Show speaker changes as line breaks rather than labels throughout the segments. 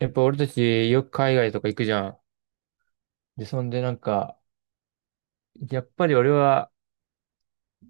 やっぱ俺たちよく海外とか行くじゃん。で、そんでなんか、やっぱり俺は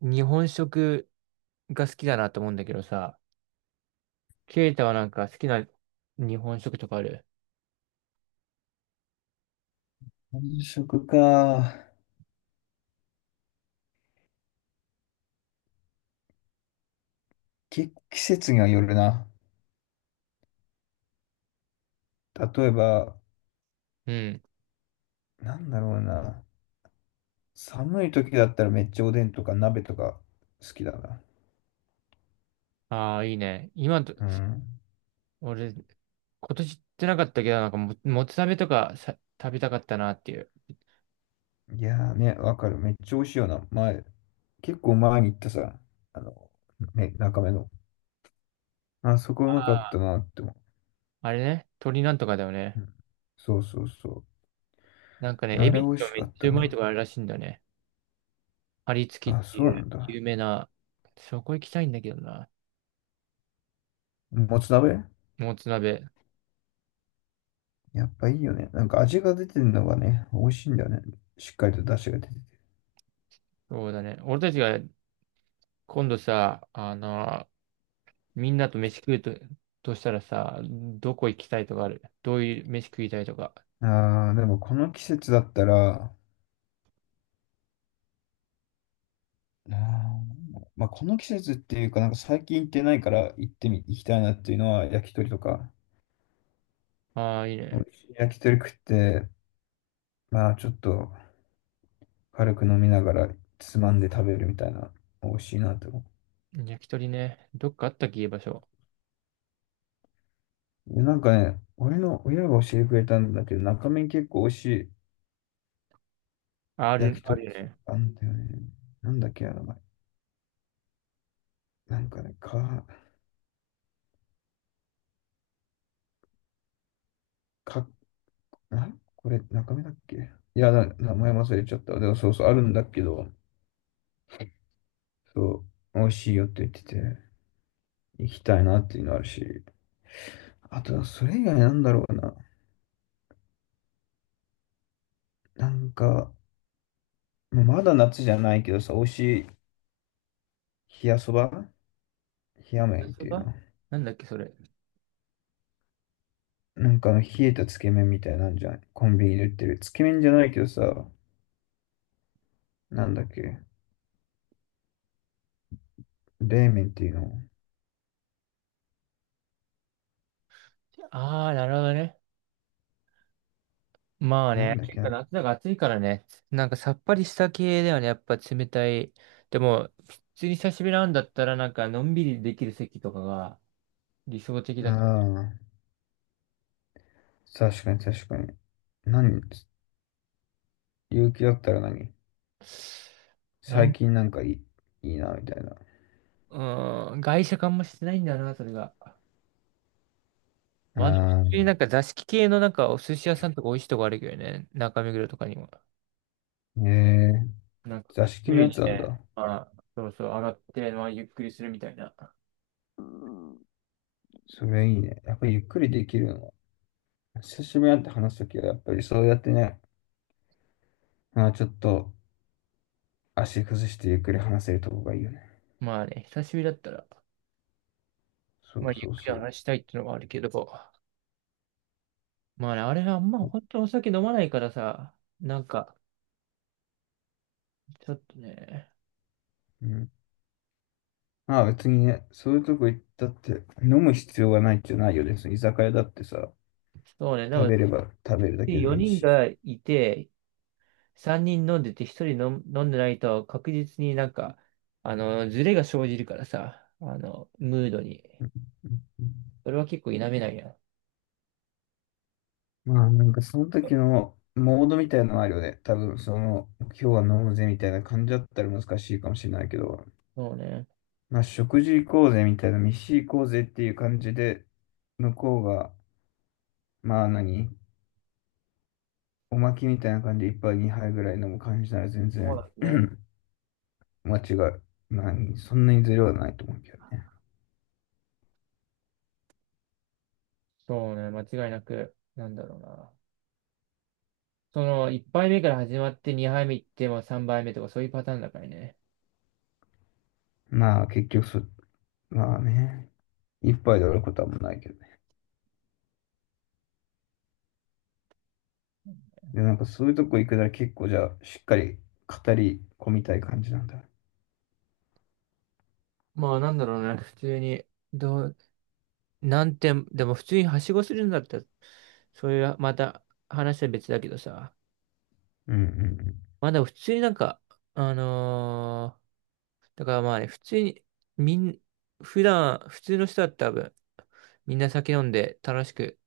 日本食が好きだなと思うんだけどさ、ケイタはなんか好きな日本食とかある？
本食か。季節にはよるな。例えば、
うん。
なんだろうな。寒い時だったらめっちゃおでんとか鍋とか好きだな。
ああ、いいね。今と、
うん。
俺、今年行ってなかったけど、もつ鍋とかさ、食べたかったなっていう。
いやーね、わかる。めっちゃ美味しいよな。前、結構前に行ったさ、あの、ね、中目の。あそこうまかっ
あ
た
あ。
なって思
あれね、鶏なんとかだよね。
う。うん。そうそうそ
なんか
う。
ね、エ
あれ
ビ
美
っ
味
て
し
め
か
っ
っ
ち
た
ゃうまいと
な。
こあるらしいんだよね。張り付きっ
あ、
て
そう
い
な
う
んだ。
有名な、そこ行きたいんだけどな。
もつ鍋
もつ鍋。
やっぱいいよね。なんか味が出てるのがね、美味しいんだよね。しっかりと出汁が出てて。
そうだね。俺たちが今度さ、みんなと飯食うと、としたらさ、どこ行きたいとかある？どういう飯食いたいとか。
ああ、でもこの季節だったら、あーまあ、この季節っていうか、なんか最近行ってないから行きたいなっていうのは焼き鳥とか、
ああ、いい
美
ね。
味しい焼き鳥食って、まあちょっと軽く飲みながらつまんで食べるみたいな、美味しいなって思
焼き鳥ね。どっかあったっけ、いい場所。
う。でなんかね、俺の親が教えてくれたんだけど、中身結構美味しい
あ
焼
る、
き
あ
鳥
る
屋
よね。
さんあんだよね。なんだっけ、あの前。なんかね、か、なこれ中身だっけ。いや、名前忘れちゃった。でもそうそう、あるんだけど、そう、美味しいよって言ってて、行きたいなっていうのあるし、あと、それ以外なんだろうな。なんか、もうまだ夏じゃないけどさ、美味しい冷やそば冷や
焼
麺っ
きそ
ていうの。
ば、なんだっけ、それ。
なんかあの冷えたつけ麺みたいなんじゃん。コンビニで売ってる。つけ麺じゃないけどさ、なんだっけ、冷麺っていうの。
ああ、なるほどね。まあ
なん
ね、
だっ
結
けあ
構
あ
夏だから暑いからね、なんかさっぱりした系だよね、やっぱ冷たい。でも、普通に久しぶりなんだったら、なんかのんびりできる席とかが理想的だけど。
ー、確かに確かに。何勇気だったら何
な
最
ん、
近なんかいいな、みたいな。
うーん、外食あんましてないんだよな、それが。まあでも、普
あ
通にな
あ、
んか座敷系のなんかお寿司屋さんとか美味しいとこあるけどね、中目黒とかにも。
ええ、
なんか、
座
くつ
敷
脱
のや
い
つな
で
んだ。
ね、まあ、そうそう、上がって、まあ、ゆっくりするみたいな。
うん。それいいね。やっぱりゆっくりできるのは。久しぶりに会って話すときは、やっぱりそうやってね、まあ、ちょっと足崩してゆっくり話せるとこがいいよね。
まあね、久しぶりだったら、
そう
まあ、ゆ
そ
っ
う
くり
そ
話したいっていうのはあるけど。まあね、あれはまあんま
う。
本当お酒飲まないからさ、なんか、ちょっとね、
うん。まあ別にね、そういうとこ行ったって、飲む必要がないってないよね。その居酒屋だってさ、
そうね、で
食
も
べれば食べるだけでもいい
4人
し。
がいて、3人飲んでて1人飲ん飲んでないと確実になんか、あの、ズレが生じるからさ、あの、ムードに。
うんうんうん。
それは結構否めないや。
まあなんかその時のモードみたいなのあるよね。多分その、今日は飲むぜみたいな感じだったら難しいかもしれないけど、
そうね。
まあ、食事行こうぜみたいな、飯行こうぜっていう感じで、向こうが、まあ何、おまきみたいな感じで一杯二杯ぐらい飲む感じなら全
そう
然
だね。
間違い、まあ、そんなにずれはないと思うけどね。
そうね、間違いなく、なんだろうな。その、1杯目から始まって2杯目行っても3杯目とかそういうパターンだからね。
まあ結局そ、まあね、一杯で終わることはもうないけどね。で、なんかそういうとこ行くなら結構じゃあ、しっかり語り込みたい感じなんだ。
まあなんだろうね、普通に、どう、なんて、でも普通にはしごするんだったら、そういう、また話は別だけどさ、
うんうんうん。
まだ普通になんか、あのーだからまあね、普通に、みん、普段、普通の人だったら多分、みんな酒飲んで楽しく、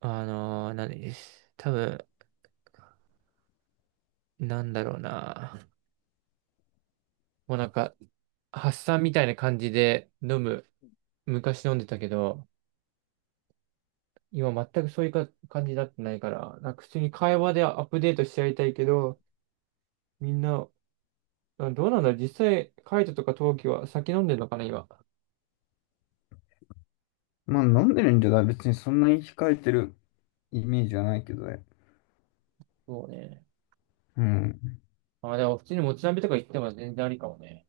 何です。多分、なんだろうな。もうなんか、発散みたいな感じで飲む、昔飲んでたけど、今全くそういうか感じになってないから、なんか普通に会話でアップデートしちゃいたいけど、みんな、うん、どうなんだろう実際、カイトとか陶器は酒飲んでるのかな、今。
まあ飲んでるんじゃない別にそんなに控えてるイメージはないけどね。
そうね。
うん。
あ、でも普通にもつ鍋とか行っても全然ありかもね。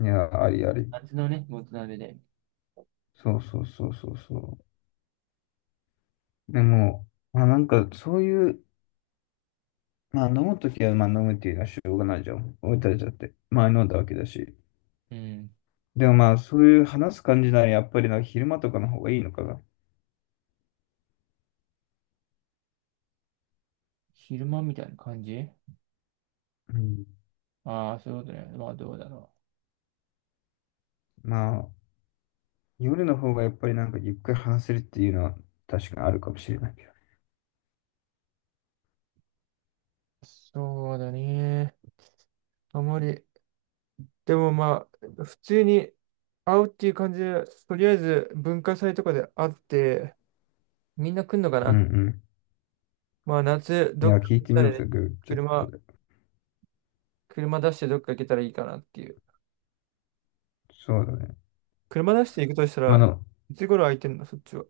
いや、ありあり。
夏のね、もつ鍋で。
そうそうそうそうそう。でも、まあなんかそういう、まあ飲むときはまあ飲むっていうのはしょうがないじゃん。置いてあるゃって。まあ飲んだわけだし。
うん。
でもまあそういう話す感じならやっぱりなんか昼間とかの方がいいのかな。
昼間みたいな感じ？
うん。
ああー、そういうことね。まあどうだろ
まあ夜の方がやっぱりなんかゆっくり話せるっていうのは確かにあるかもしれないけど。
う、そうだね。あまり。でもまあ、普通に会うっていう感じで、とりあえず文化祭とかで会って、みんな来んのか
うん
な？
う
まあ夏、
ん。い
どっ
や、
か
聞い
行っ
て
た
みよ
り
う
ね、
ぜ、グーチャット
車、
で。
車出してどっか行けたらいいかなっていう。
そうだね。
車出して行くとした
まああ
ら、
の、
いつ頃空いてんの、そっちは？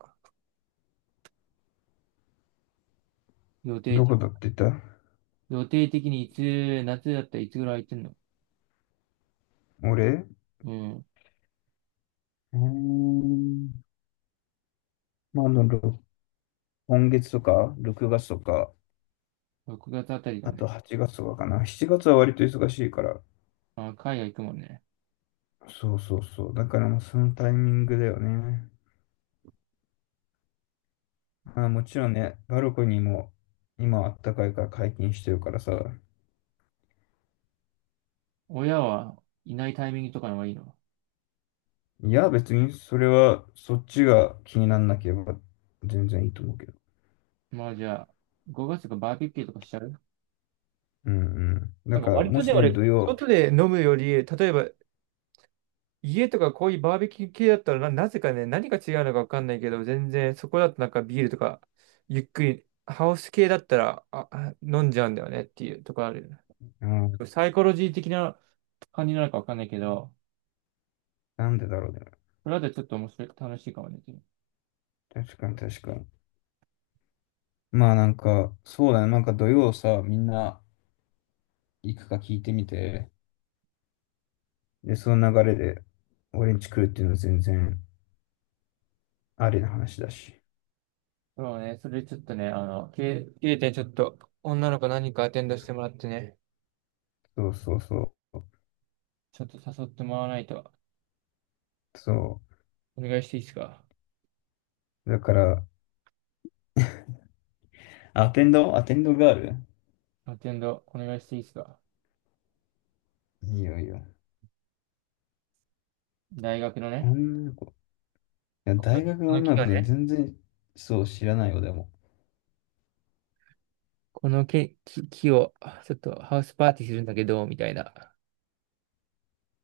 予定
ど
的、
こだって言った。
予定的にいつ、夏だったらいつぐらい空いてんの？
俺
うん。
うーん。まああの、今月とか、6月とか、
6月あたりだ
あと
ね。
8月はちがつとかかな。7月は割と忙しいから。
あ、海外行くもんね。
そうそうそう。だからもうそのタイミングだよね。まあもちろんね、バルコニーも今あったかいから解禁してるからさ。
親はいないタイミングとかの方がいいの？
いや、別にそれはそっちが気にならなければ全然いいと思うけど。
まあじゃあ、5月とかバーベキューとかしちゃう？
うんうん。
な
だ
んか
から
割
も
とね、
しね、
俺、
土曜、
外で飲むより、例えば家とかこういうバーベキュー系だったらな、なぜかね、何が違うのかわかんないけど、全然そこだとなんかビールとか、ゆっくり、ハウス系だったら、あ飲んじゃうんだよねっていうとこある？
うん、
サイコロジー的な感じなのかわかんないけど、
なんでだろうね。
これだとちょっと面白い、楽しいかもね。
確かに確かに。まあなんか、そうだね。なんか土曜さ、みんな行くか聞いてみて。で、その流れで俺んち来るっていうのは全然。ありな話だし。
そうね、それちょっとね、あの、経経点ちょっと、女の子何人かアテンドしてもらってね、
そうそうそう。
ちょっと誘ってもらわないと、
そ
お願いしていいですか？
う。だから、アテンド、アテンドガール、
アテンド、お願いしていいですか？
いいよいいよ。
大学のね、
女の子。いや、
この
大学
こ
の
の木
女の子
がね、
全然そう知らないよ、でも。
この木を、ちょっとハウスパーティーするんだけど、みたいな。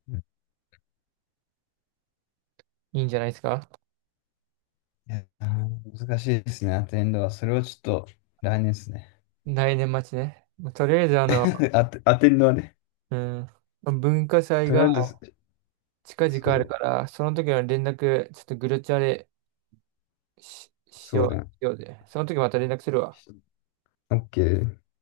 うん。
いいんじゃないですか？
いや、難しいですね、アテンドは。それはちょっと来年ですね。
来年末ね。まあとりあえず、あの、
アテンドはね。
うん、文化祭
とりあ
が
えず、
近
そ
々ある
う、
から、その時の連絡、ちょっとグループチャレ、し、し
そ
よ
うだ
う、
よ。
しようぜ。その時また連絡するわ。
オッケー。